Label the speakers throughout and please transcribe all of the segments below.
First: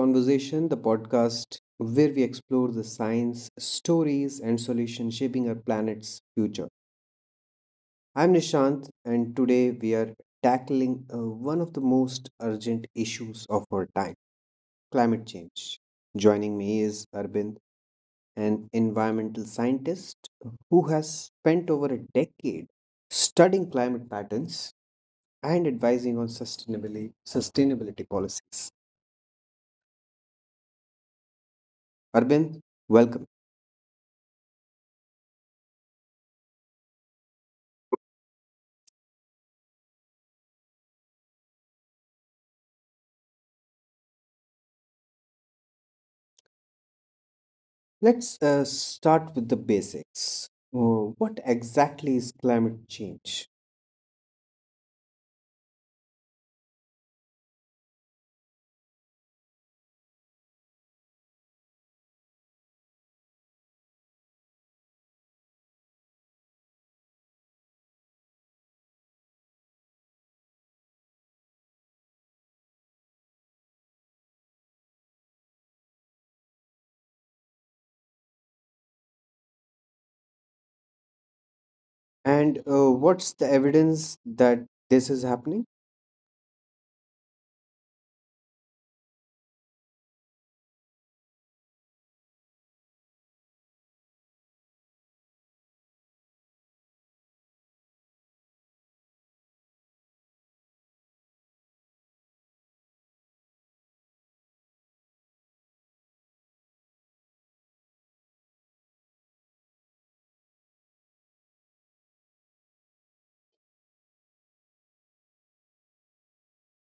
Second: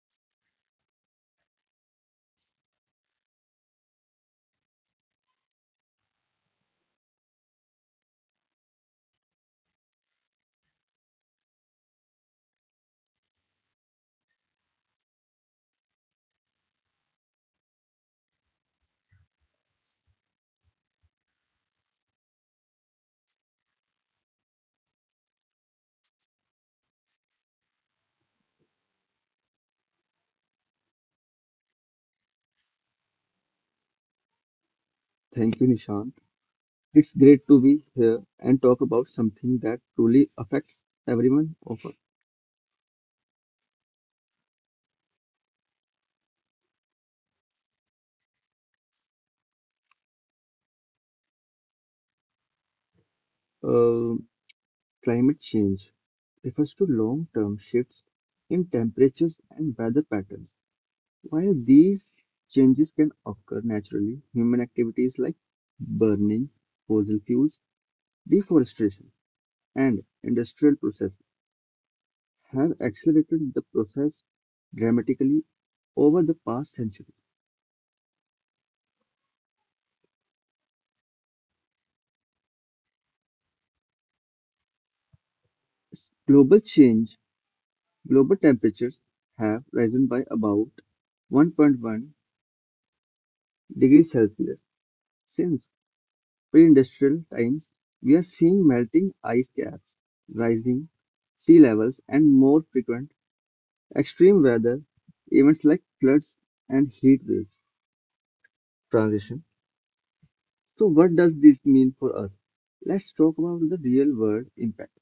Speaker 1: Conversation, the podcast where we explore the science, stories, and solutions shaping our planet's future. I'm Nishant, and today we are tackling one of the most urgent issues of our time, climate change. Joining me is Arbind, an environmental scientist who has spent over a decade studying climate patterns and advising on sustainability, sustainability policies. Arbind, welcome.
Speaker 2: Thank you, Nishant. It's great to be here and talk about something that truly affects everyone of us.
Speaker 1: Let's start with the basics. What exactly is climate change?
Speaker 2: uh, Climate change refers to long-term shifts in temperatures and weather patterns. While these changes can occur naturally, human activities like burning fossil fuels, deforestation, and industrial processes have accelerated the process dramatically over the past century.
Speaker 1: And what's the evidence that this is happening?
Speaker 2: Global change Global temperatures have risen by about 1.1 degrees Celsius since pre-industrial times. We are seeing melting ice caps, rising sea levels, and more frequent extreme weather events like floods and heat waves. Transition. So, what does this mean for us? Let's talk about the real-world impact.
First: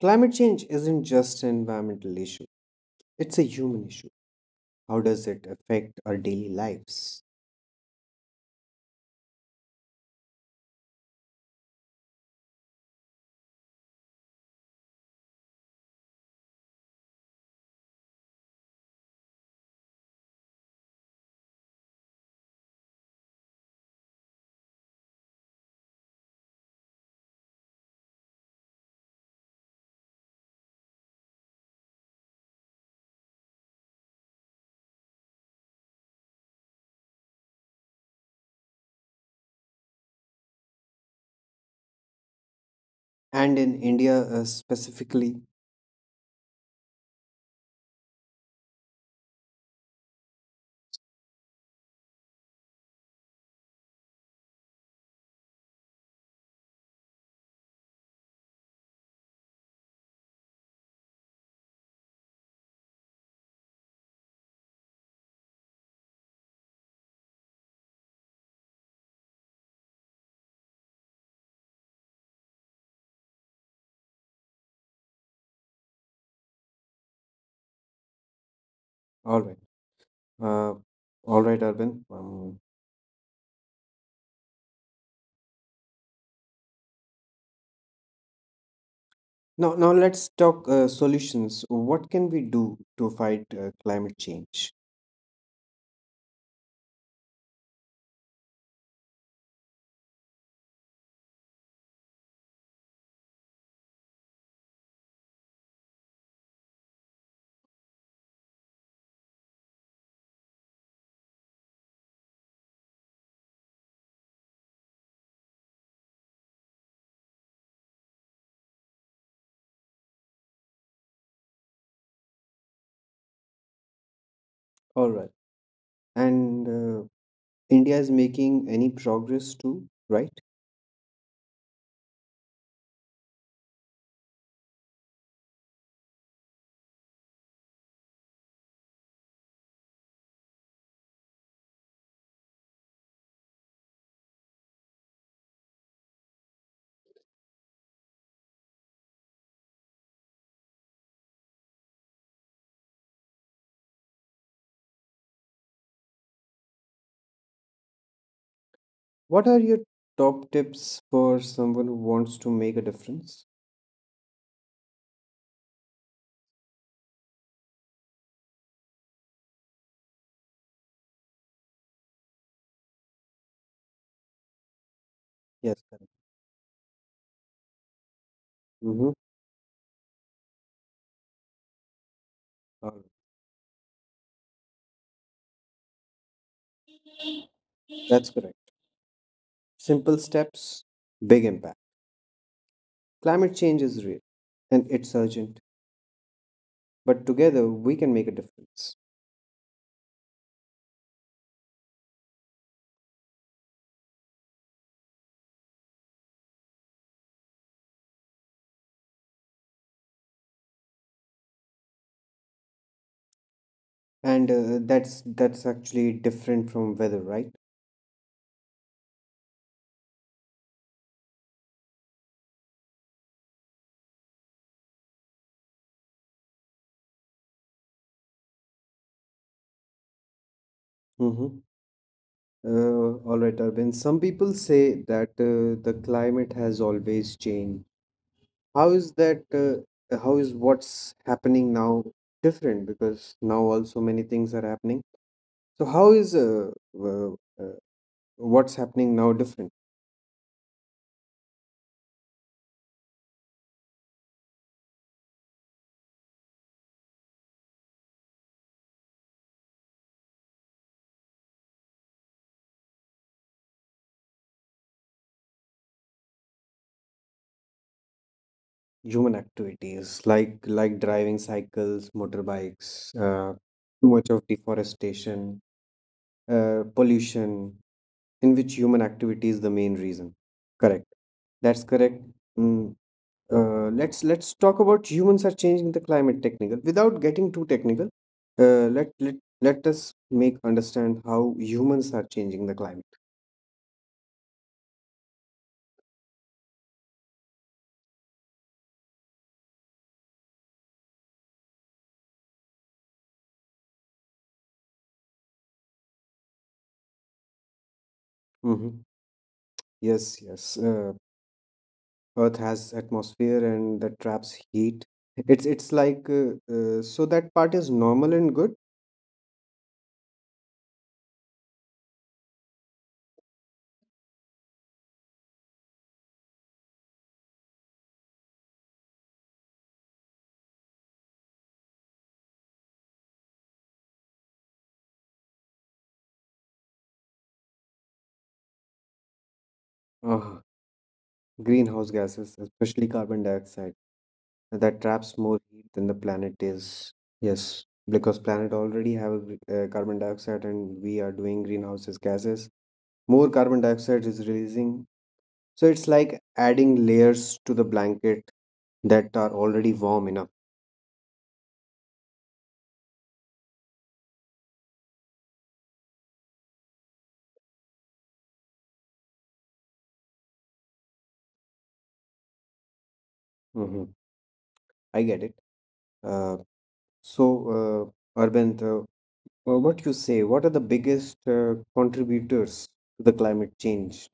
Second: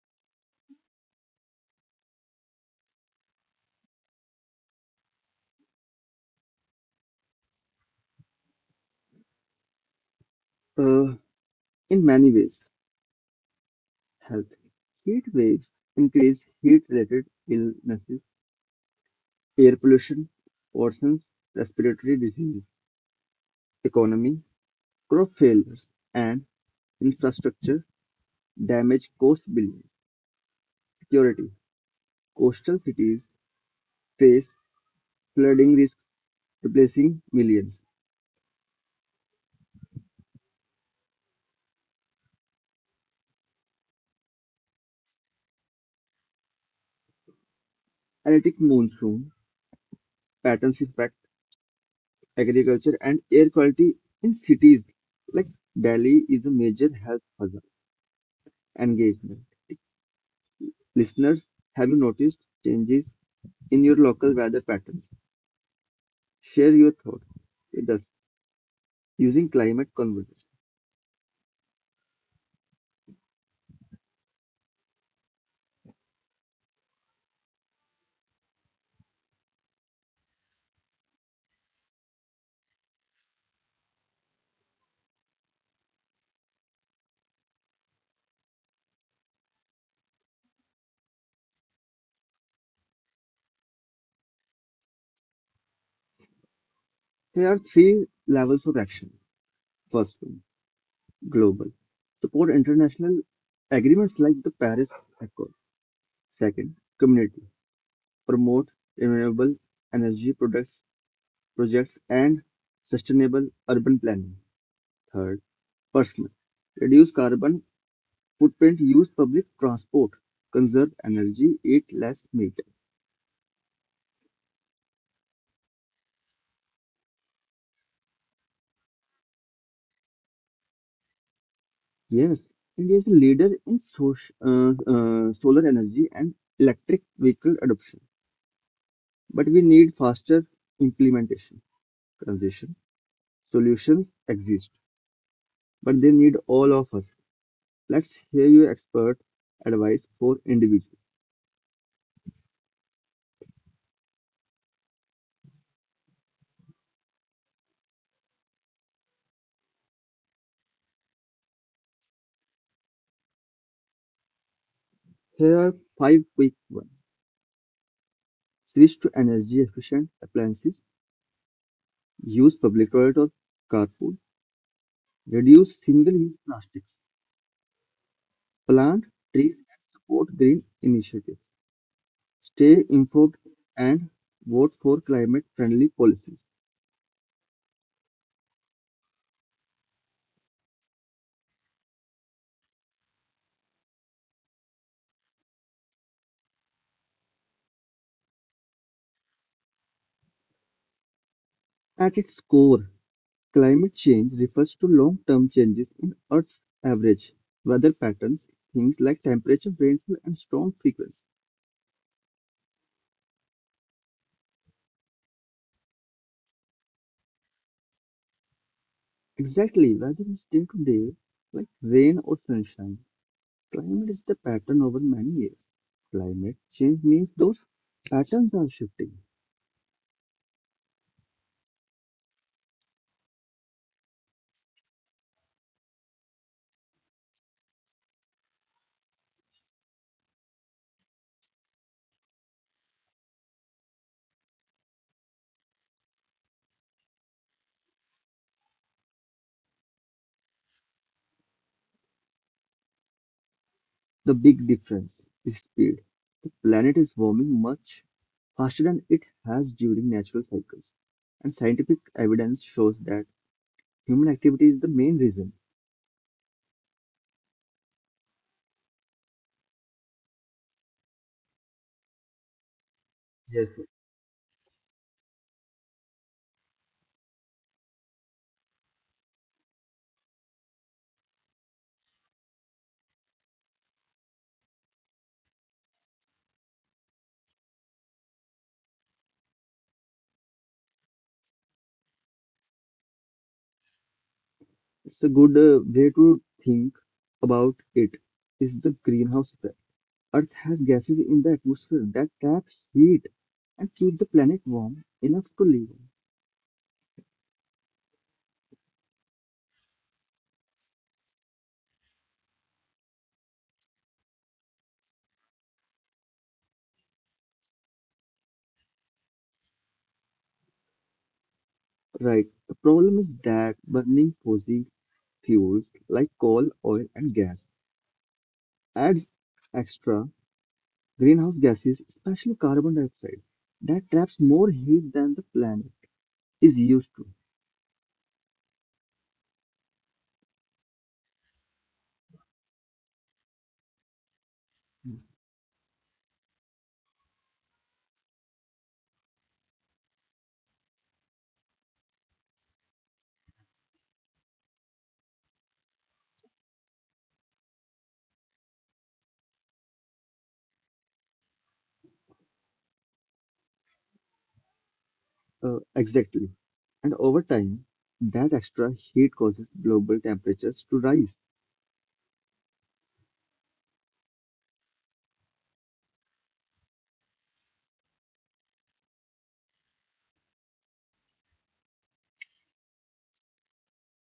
Speaker 1: Climate change isn't just an environmental issue, it's a human issue. How does it affect our daily lives?
Speaker 2: Uh, in many ways, health. Heat waves increase heat-related illnesses. Air pollution worsens respiratory disease. Economy, crop failures and infrastructure damage cost billions. Security. Coastal cities face flooding risks, replacing millions.
Speaker 1: And in India specifically,
Speaker 2: Erratic monsoon patterns affect agriculture and air quality in cities like Delhi is a major health hazard. Engagement. Listeners, have you noticed changes in your local weather patterns? Share your thoughts with us using climate conversation.
Speaker 1: all right, uh, all right, Arvind. Now let's talk solutions. What can we do to fight climate change?
Speaker 2: There are three levels of action: first one, global, support international agreements like the Paris Accord. Second, community, promote renewable energy products, projects and sustainable urban planning. Third, personal, reduce carbon footprint, use public transport, conserve energy, eat less meat.
Speaker 1: All right. And India is making any progress too, right?
Speaker 2: Yes, India is a leader in solar energy and electric vehicle adoption. But we need faster implementation. Transition solutions exist, but they need all of us. Let's hear your expert advice for individuals.
Speaker 1: What are your top tips for someone who wants to make a difference?
Speaker 2: Here are five quick ones. Switch to energy efficient appliances. Use public toilet or carpool. Reduce
Speaker 1: Yes, correct.
Speaker 2: single use plastics. Plant
Speaker 1: Mm-hmm.
Speaker 2: trees and support green initiatives. Stay informed and vote for climate friendly policies.
Speaker 1: That's correct. Simple steps, big impact. Climate change is real and it's urgent, but together we can make a difference.
Speaker 2: At its core, climate change refers to long-term changes in Earth's average weather patterns, things like temperature, rainfall, and storm frequency.
Speaker 1: And that's actually different from weather, right?
Speaker 2: Exactly, whether it's day to day, like rain or sunshine, climate is the pattern over many years. Climate change means those patterns are shifting.
Speaker 1: Mm-hmm. All right, Arvind. Some people say that the climate has always changed. How is that? How is what's happening now different? Because now also many things are happening. So how is uh, uh, what's happening now different?
Speaker 2: The big difference is speed. The planet is warming much faster than it has during natural cycles, and scientific evidence shows that human activity is the main reason.
Speaker 1: Human activities like driving cycles, motorbikes, uh,
Speaker 2: Yes.
Speaker 1: too much of deforestation, pollution, in which human activity is the main reason. Correct. That's correct. Mm, let's talk about humans are changing the climate technical without getting too technical. Uh, let let let us make understand how humans are changing the climate.
Speaker 2: It's a good way to think about it. Is the greenhouse effect? Earth has gases in the atmosphere that trap heat and keep the planet warm enough to live on.
Speaker 1: hmm Yes, yes. Earth has atmosphere and that traps heat. It's like so that part is normal and
Speaker 2: Right. The problem is that burning fossil fuels like coal, oil, and gas adds extra greenhouse gases, especially carbon dioxide, that traps more heat than the planet is used to.
Speaker 1: good. Greenhouse gases, especially carbon dioxide, that traps more heat than the planet is. Yes, because planet already have a, carbon dioxide, and we are doing greenhouses gases. More carbon dioxide is releasing, so it's like adding layers to the blanket that are already warm enough.
Speaker 2: Exactly. And over time, that extra heat causes global temperatures to rise.
Speaker 1: hmm I get it. Uh, Arvind, what you say? What are the biggest contributors to the climate change?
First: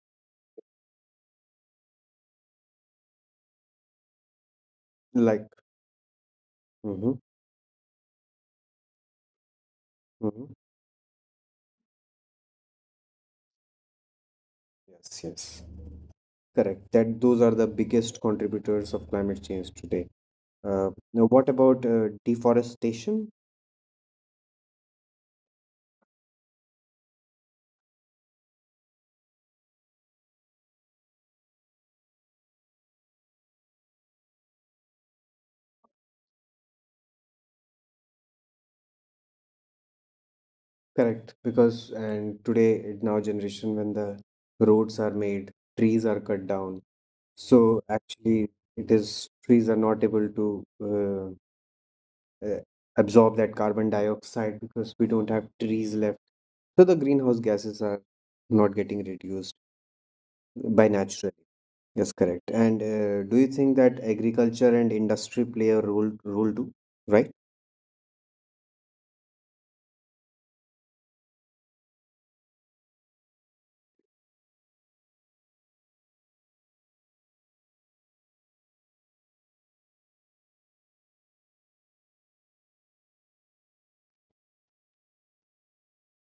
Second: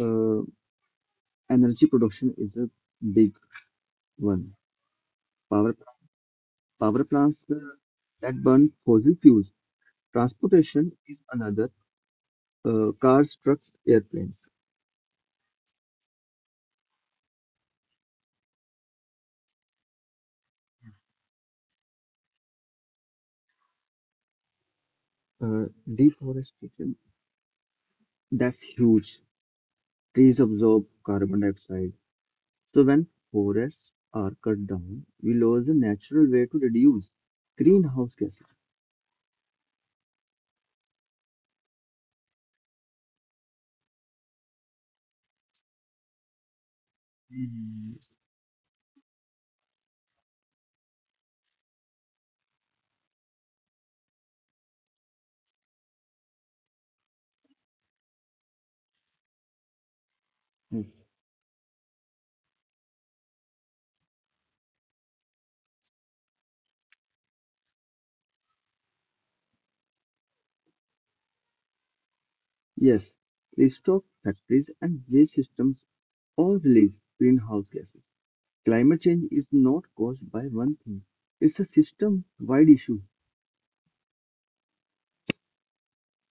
Speaker 2: Uh, Energy production is a big one.
Speaker 1: Like,
Speaker 2: Power, Power
Speaker 1: mhm,
Speaker 2: plants that burn fossil fuels.
Speaker 1: mhm.
Speaker 2: Transportation is another. Cars, trucks, airplanes.
Speaker 1: Yes, yes. Correct. That those are the biggest contributors of climate change today. Now, what about deforestation?
Speaker 2: Uh, Deforestation, that's huge. Trees absorb carbon dioxide. So when forests are cut down, we lose the natural way to reduce greenhouse gases.
Speaker 1: Correct, because and today now generation when the roads are made, trees are cut down. So
Speaker 2: Mhm.
Speaker 1: actually, it is trees are not able to uh, absorb that carbon dioxide because we don't have trees left. So the greenhouse gases are not getting reduced by natural. Yes, correct. And do you think that agriculture and industry play a role too, right?
Speaker 2: Yes, livestock, factories and waste systems all release greenhouse gases. Climate change is not caused by one thing. It's a system-wide issue.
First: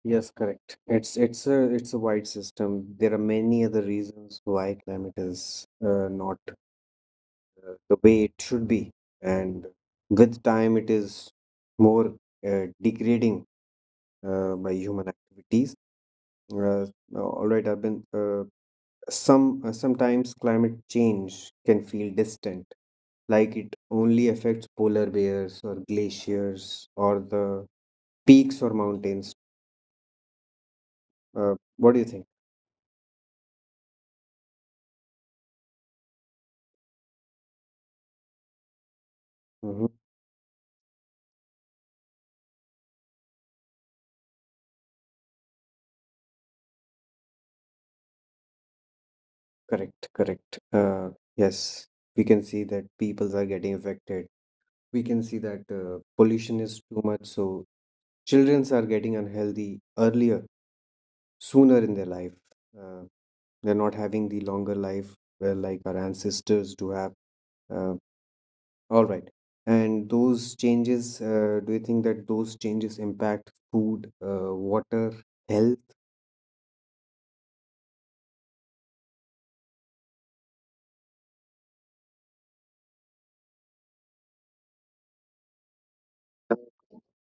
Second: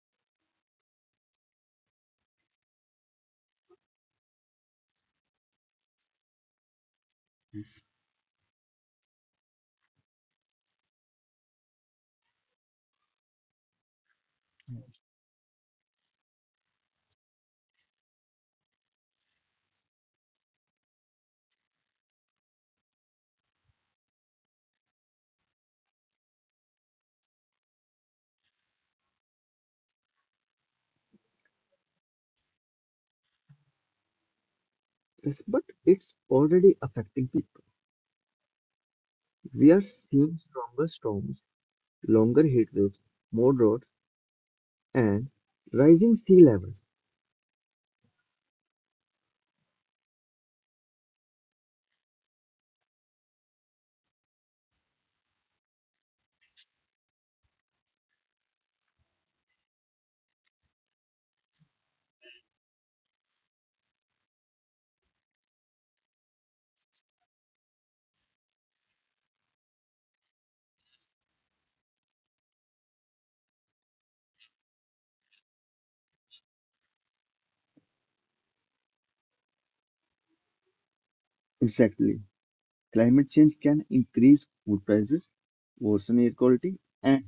Speaker 1: Yes, correct. It's a wide system. There are many other reasons why climate is not the way it should be, and with time it is more degrading by human activities. Uh, all right, I've been sometimes climate change can feel distant like it only affects polar bears or glaciers or the peaks or mountains. What do you think?
Speaker 2: Yes, but it's already affecting people. We are
Speaker 1: hmm
Speaker 2: seeing stronger storms, longer heat waves, more droughts, and rising sea levels.
Speaker 1: Correct, correct. Yes, we can see that peoples are getting affected. We can see that pollution is too much, so childrens are getting unhealthy earlier, sooner in their life. Uh, they're not having the longer life like our ancestors do have. Uh, All right. And those changes, do you think that those changes impact food, water, health?
Speaker 2: Exactly. Climate change can increase food prices, worsen air quality, and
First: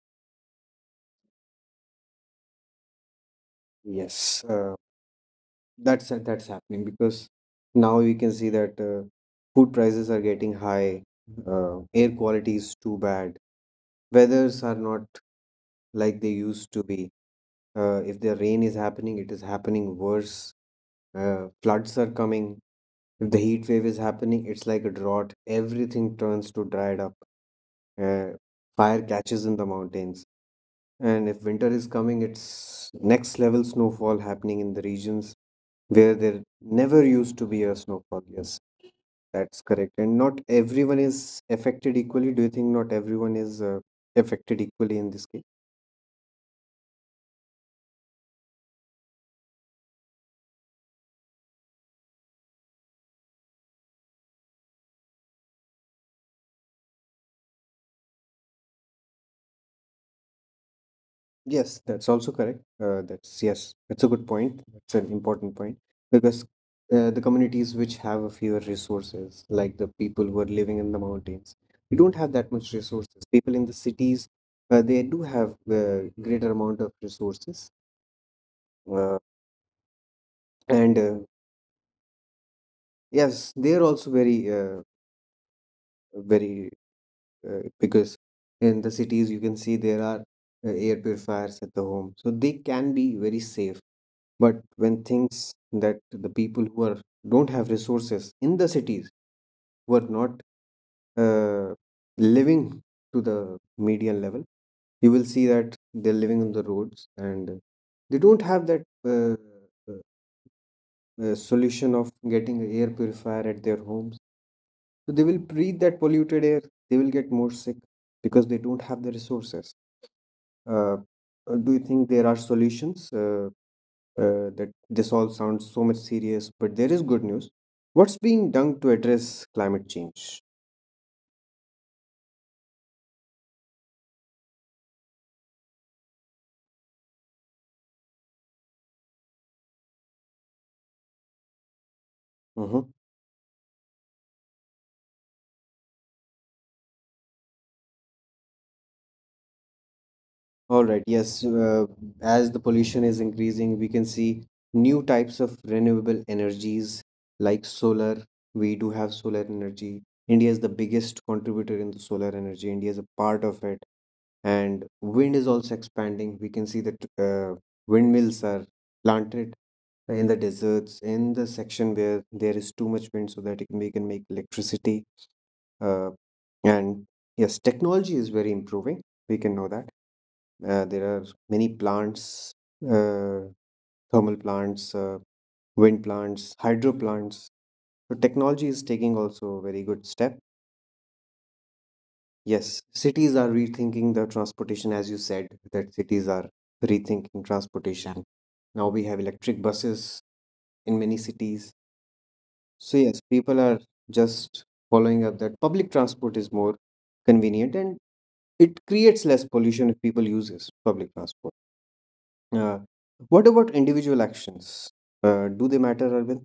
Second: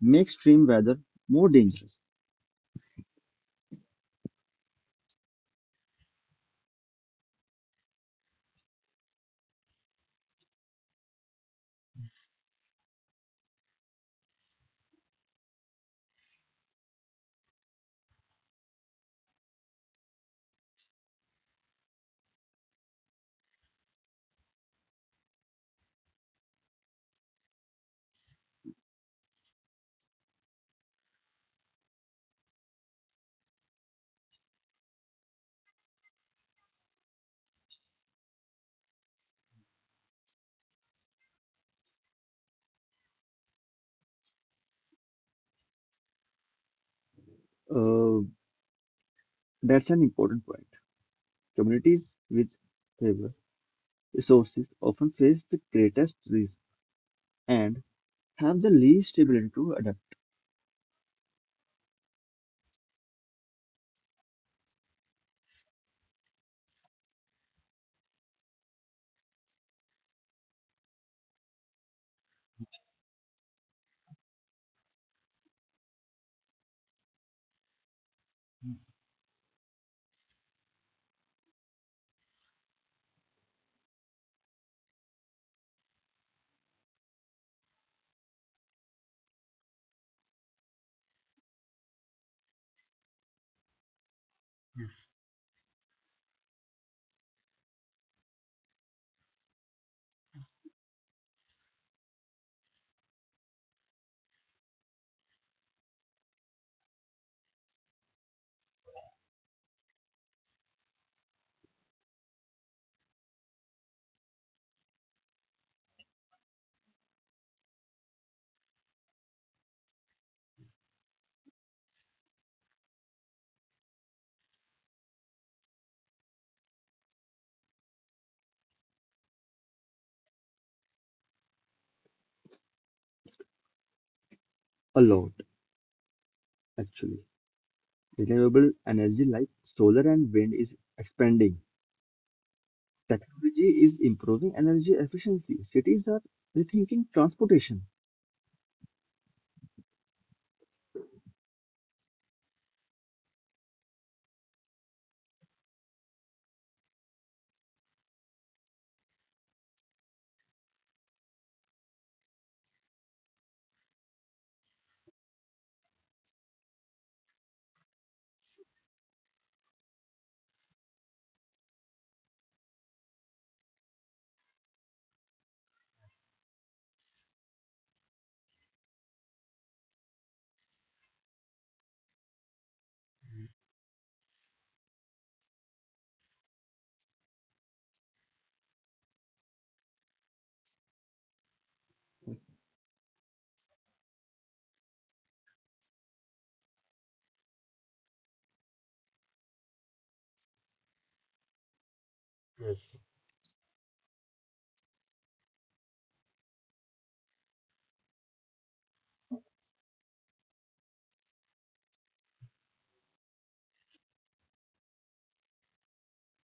Speaker 2: make extreme weather more dangerous.
Speaker 1: Yes, that's happening because now we can see that food prices are getting high, air quality is too bad, weathers are not like they used to be. If the rain is happening, it is happening worse. Floods are coming. If the heat wave is happening, it's like a drought. Everything turns to dried up, uh, fire catches in the mountains. And if winter is coming, it's next level snowfall happening in the regions where there never used to be a snowfall. Yes, that's correct. And not everyone is affected equally. Do you think not everyone is affected equally in this case?
Speaker 2: Uh, that's an important point. Communities with fewer resources often face the greatest risk and have the least ability to adapt.
Speaker 1: Yes, that's also correct. That's, yes, that's a good point. That's an important point because the communities which have a fewer resources, like the people who are living in the mountains, they don't have that much resources. People in the cities, they do have greater amount of resources, uh, and yes, they are also very, very, because in the cities you can see there are air purifiers at the home, so they can be very safe. But when things that the people who are don't have resources in the cities were not uh, living to the median level, you will see that they're living on the roads and they don't have that uh, solution of getting an air purifier at their homes. So they will breathe that polluted air. They will get more sick because they don't have the resources. Uh, do you think there are solutions? That this all sounds so much serious, but there is good news. What's being done to address climate change?
Speaker 2: A lot, actually. Renewable energy like solar and wind is expanding.
Speaker 1: Mhm.
Speaker 2: Technology is improving energy efficiency. Cities are rethinking transportation.
Speaker 1: All right, yes, as the pollution is increasing, we can see new types of renewable energies like solar. We do have solar energy. India is the biggest contributor in the solar energy. India is a part of it and wind is also expanding. We can see that windmills are planted in the deserts in the section where there is too much wind, so that it can, we can make electricity. Uh, and yes, technology is very improving. We can know that there are many plants, uh, thermal plants, wind plants, hydro plants. So technology is taking also a very good step. Yes, cities are rethinking the transportation, as you said, that cities are rethinking, yeah, transportation. Now we have electric buses in many cities.
Speaker 2: Yes.
Speaker 1: So, yes, people are just following up that public transport is more convenient and it creates less pollution if people use this public transport. Uh, what about individual actions? Do they matter, Arvind?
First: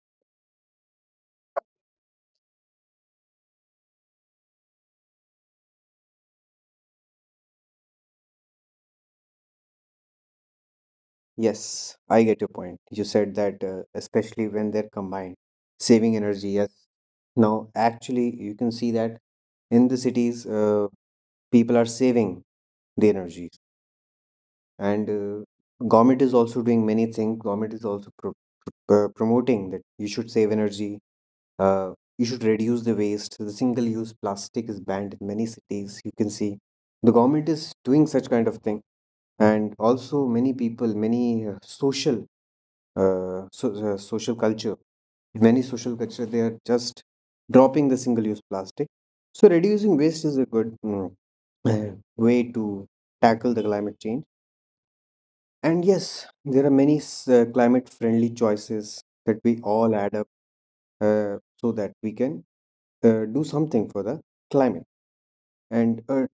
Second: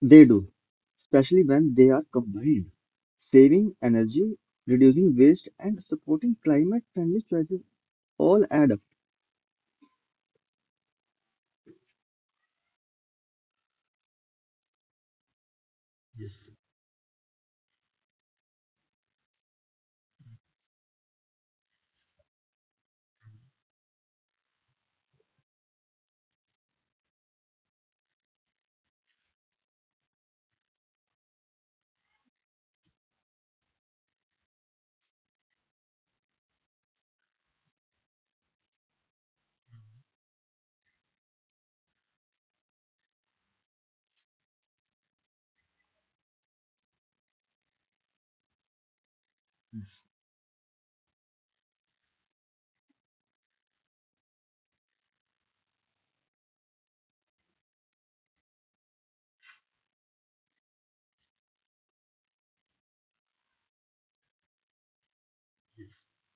Speaker 2: They do, especially when they are combined. Saving energy, reducing waste, and supporting climate friendly choices all add up.
Speaker 1: Yes, I get your point. You said that, especially when they're combined, saving energy. Yes. Now, actually, you can see that in the cities, people are saving the energy, and government is also doing many things. Government is also promoting that you should save energy. Uh, you should reduce the waste. The single-use plastic is banned in many cities. You can see the government is doing such kind of thing, and also many people, many social uh, so, social culture. Many social culture they are just dropping the single-use plastic. So reducing waste is a good uh, way to tackle the climate change. And yes, there are many climate-friendly choices that we all add up so that we can do something for the climate. And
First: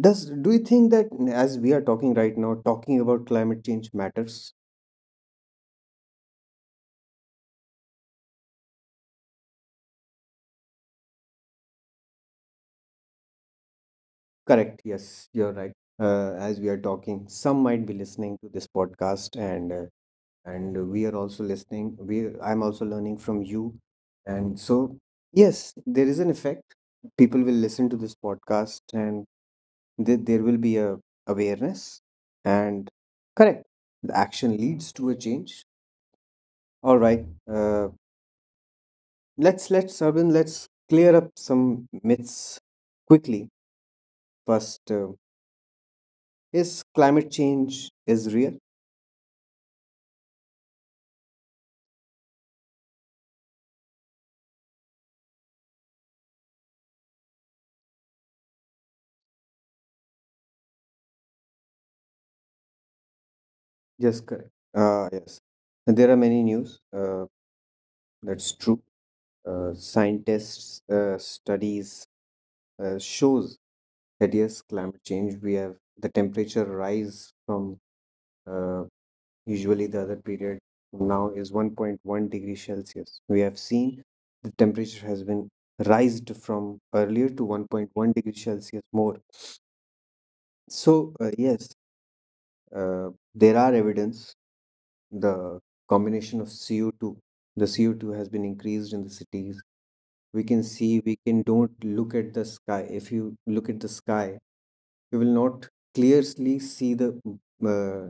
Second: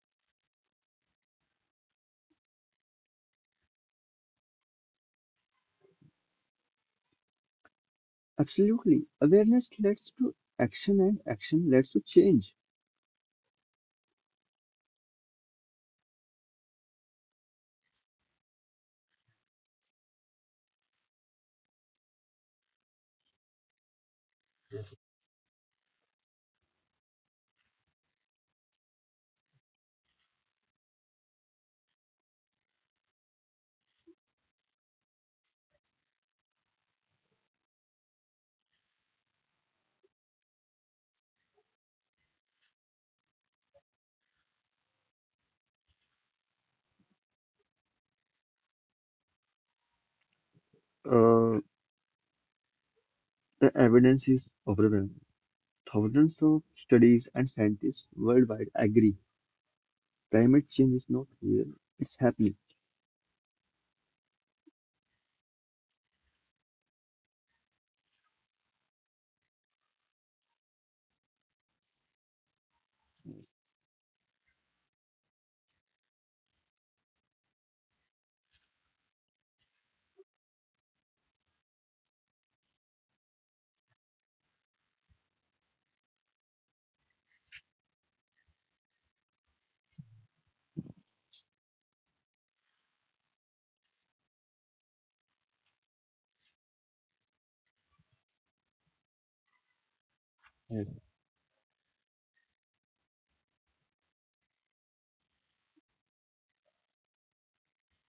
Speaker 1: does do you think that as we are talking right now, talking about climate change matters?
Speaker 2: Absolutely. Awareness leads to action and action leads to change.
Speaker 1: Correct. Yes, you're right. As we are talking, some might be listening to this podcast, and we are also listening. We I'm also learning from you, and so yes, there is an effect. People will listen to this podcast, and there will be a awareness, and correct. The action leads to a change. All right. Uh, let's Urban. Let's clear up some myths quickly. First, is climate change is real?
Speaker 2: Uh, the evidence is overwhelming. Thousands of studies and scientists worldwide agree climate change is not real, it's happening.
Speaker 1: Yes, correct. Yes, and there are many news. That's true. Scientists' studies shows that yes, climate change. We have the temperature rise from uh, usually the other period now is 1.1-degree Celsius. We have seen the temperature has been raised from earlier to 1.1 degree Celsius more. So yes, there are evidence the combination of CO2, the CO2 has been increased in the cities. We can see,
Speaker 2: Yes.
Speaker 1: we can don't look at the sky. If you look at the sky, you will not clearly see the uh,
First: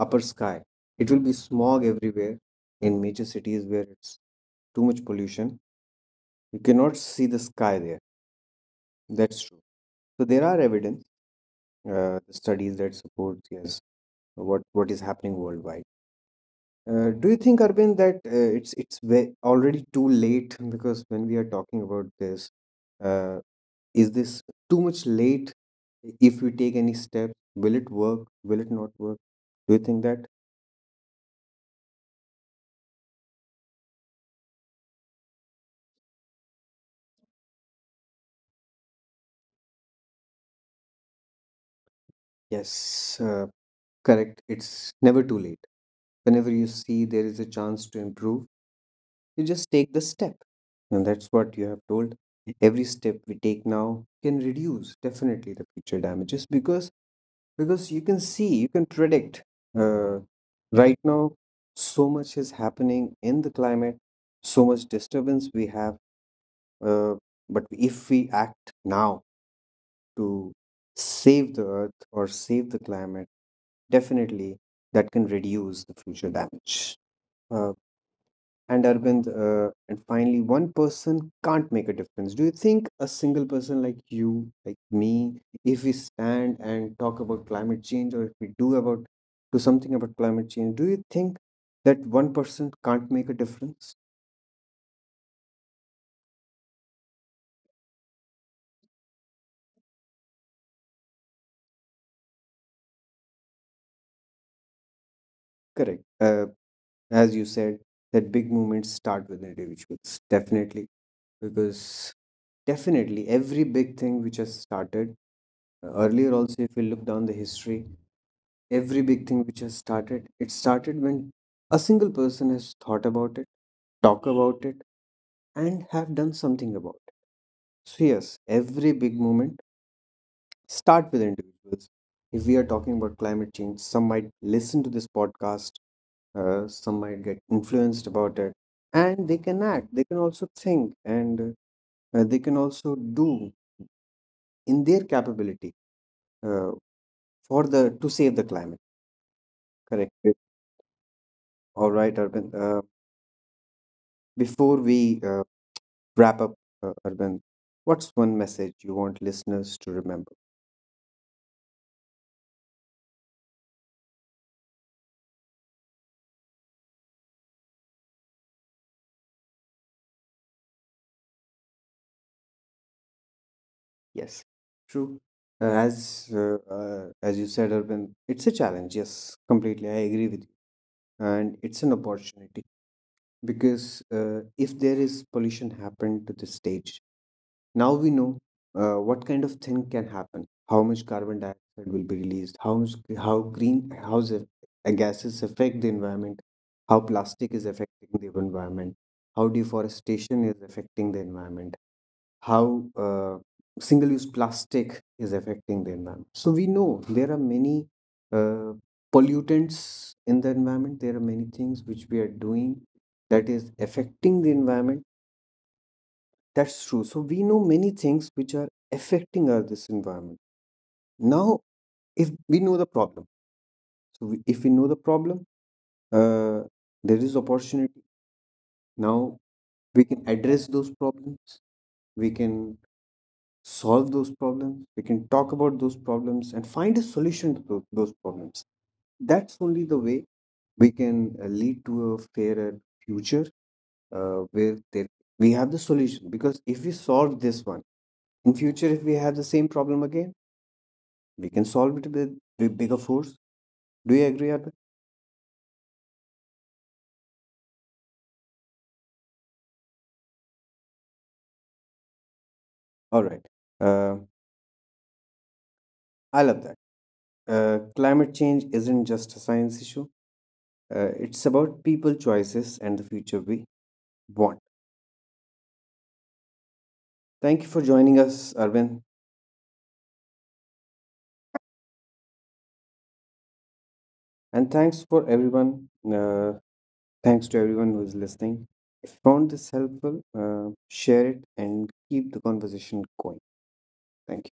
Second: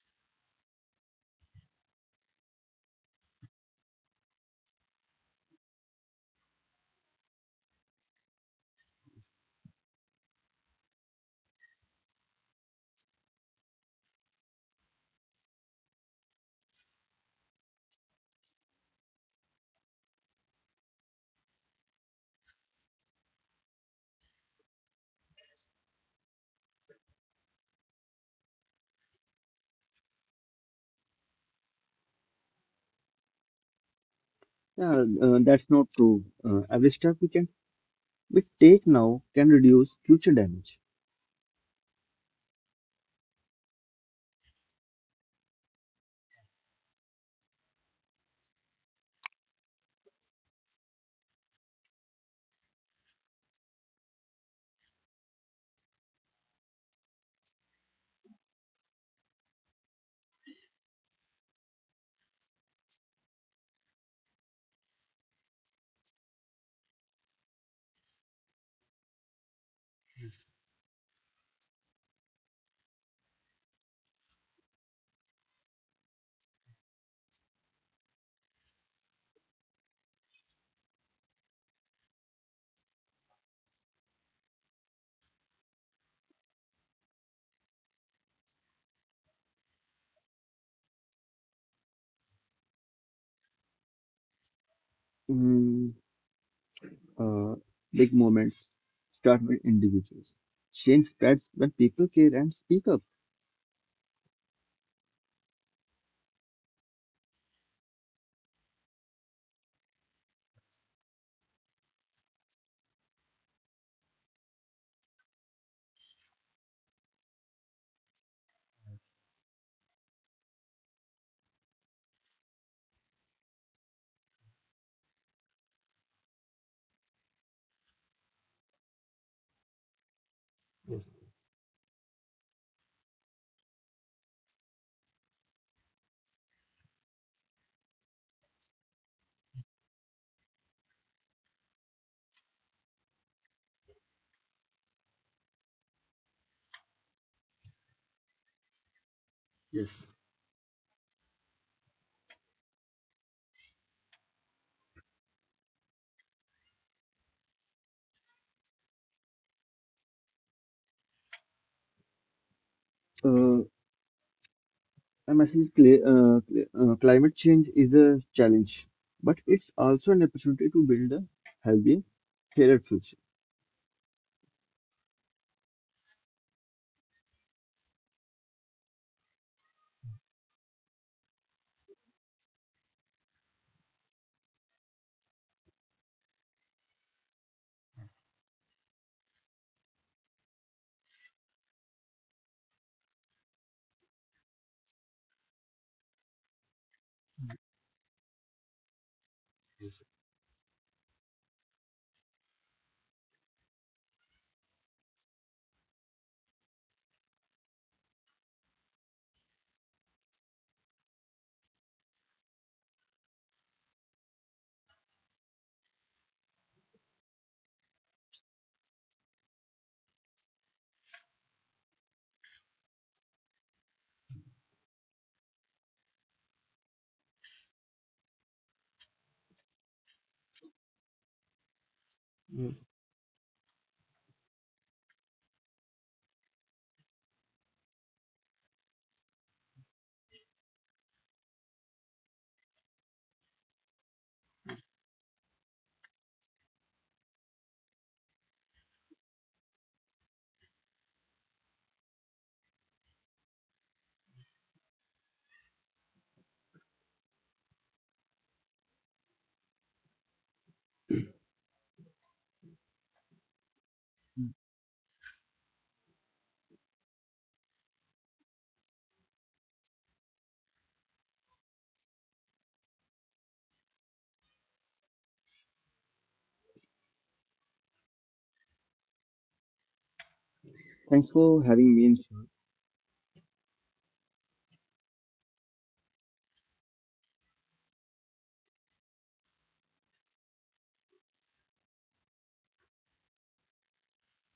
Speaker 1: upper sky. It will be smog everywhere in major cities where it's too much pollution. You cannot see the sky there. That's true. So there are evidence, studies that support yes what is happening worldwide. Do you think, Arvind, that already too late? Because when we are talking about this, uh, is this too much late? If we take any steps, will it work? Will it not work? Do you think that?
Speaker 2: Yeah, that's not true. Every step we take now can reduce future damage.
Speaker 1: Yes, correct. It's never too late. Whenever you see there is a chance to improve, you just take the step, and that's what you have told. Every step we take now can reduce definitely the future damages because you can see you can predict uh, right now so much is happening in the climate, so much disturbance we have, uh, but if we act now to save the earth or save the climate definitely that can reduce the future damage. uh, and Arvind, and finally, one person can't make a difference. Do you think a single person like you, like me, if we stand and talk about climate change, or if we do about do something about climate change, do you think that one person can't make a difference?
Speaker 2: Mm, uh, Big moments start with individuals. Change spreads when people care and speak up.
Speaker 1: Correct. As you said, that big movements start with individuals, definitely, because definitely every big thing which has started earlier. Also, if we look down the history, every big thing which has started, it started when a single person has thought about it, talked about it, and have done something about it. So, yes, every big movement
Speaker 2: Yes.
Speaker 1: start with individuals. If we are talking about climate change, some might listen to this podcast, some might get influenced about it, and they can act. They can also think, and they can also do in their capability uh, for the to save the climate.
Speaker 2: Yes.
Speaker 1: Correct. All right, Arvind. Before we wrap up, Urban, what's one message you want listeners to remember?
Speaker 2: I'm message cl cl- Climate change is a challenge, but it's also an opportunity to build a healthy, fairer future.
Speaker 1: Yes, true. As you said, Urban, it's a challenge. Yes, completely, I agree with you, and it's an opportunity because if there is pollution happened to the stage, now we know what kind of thing can happen, how much carbon dioxide will be released, how much, how gases affect the environment, how plastic is affecting the environment, how deforestation is affecting the environment, how single-use plastic is affecting the environment. So we know there are many uh, pollutants in the environment. There are many things which we are doing that is affecting the environment, that's true. So we know many things which are affecting our this environment. Now, if we know the problem, so we, if we know the problem, uh, there is opportunity. Now we can address those problems. We
Speaker 2: Mm.
Speaker 1: can solve those problems. We can talk about those problems and find a solution to those problems. That's only the way we can lead to a fairer future where there, we have the solution. Because if we solve this one in future, if we have the same problem again we can solve it with bigger force. Do you agree, Arthur? All right. Uh, I love that. Climate change isn't just a science issue. It's about people choices and the future we want. Thank you for joining us, Arvind,
Speaker 2: Thanks for having me.
Speaker 1: and thanks for everyone. Thanks to everyone who is listening. If you found this helpful, share it and keep the conversation going. Thank you.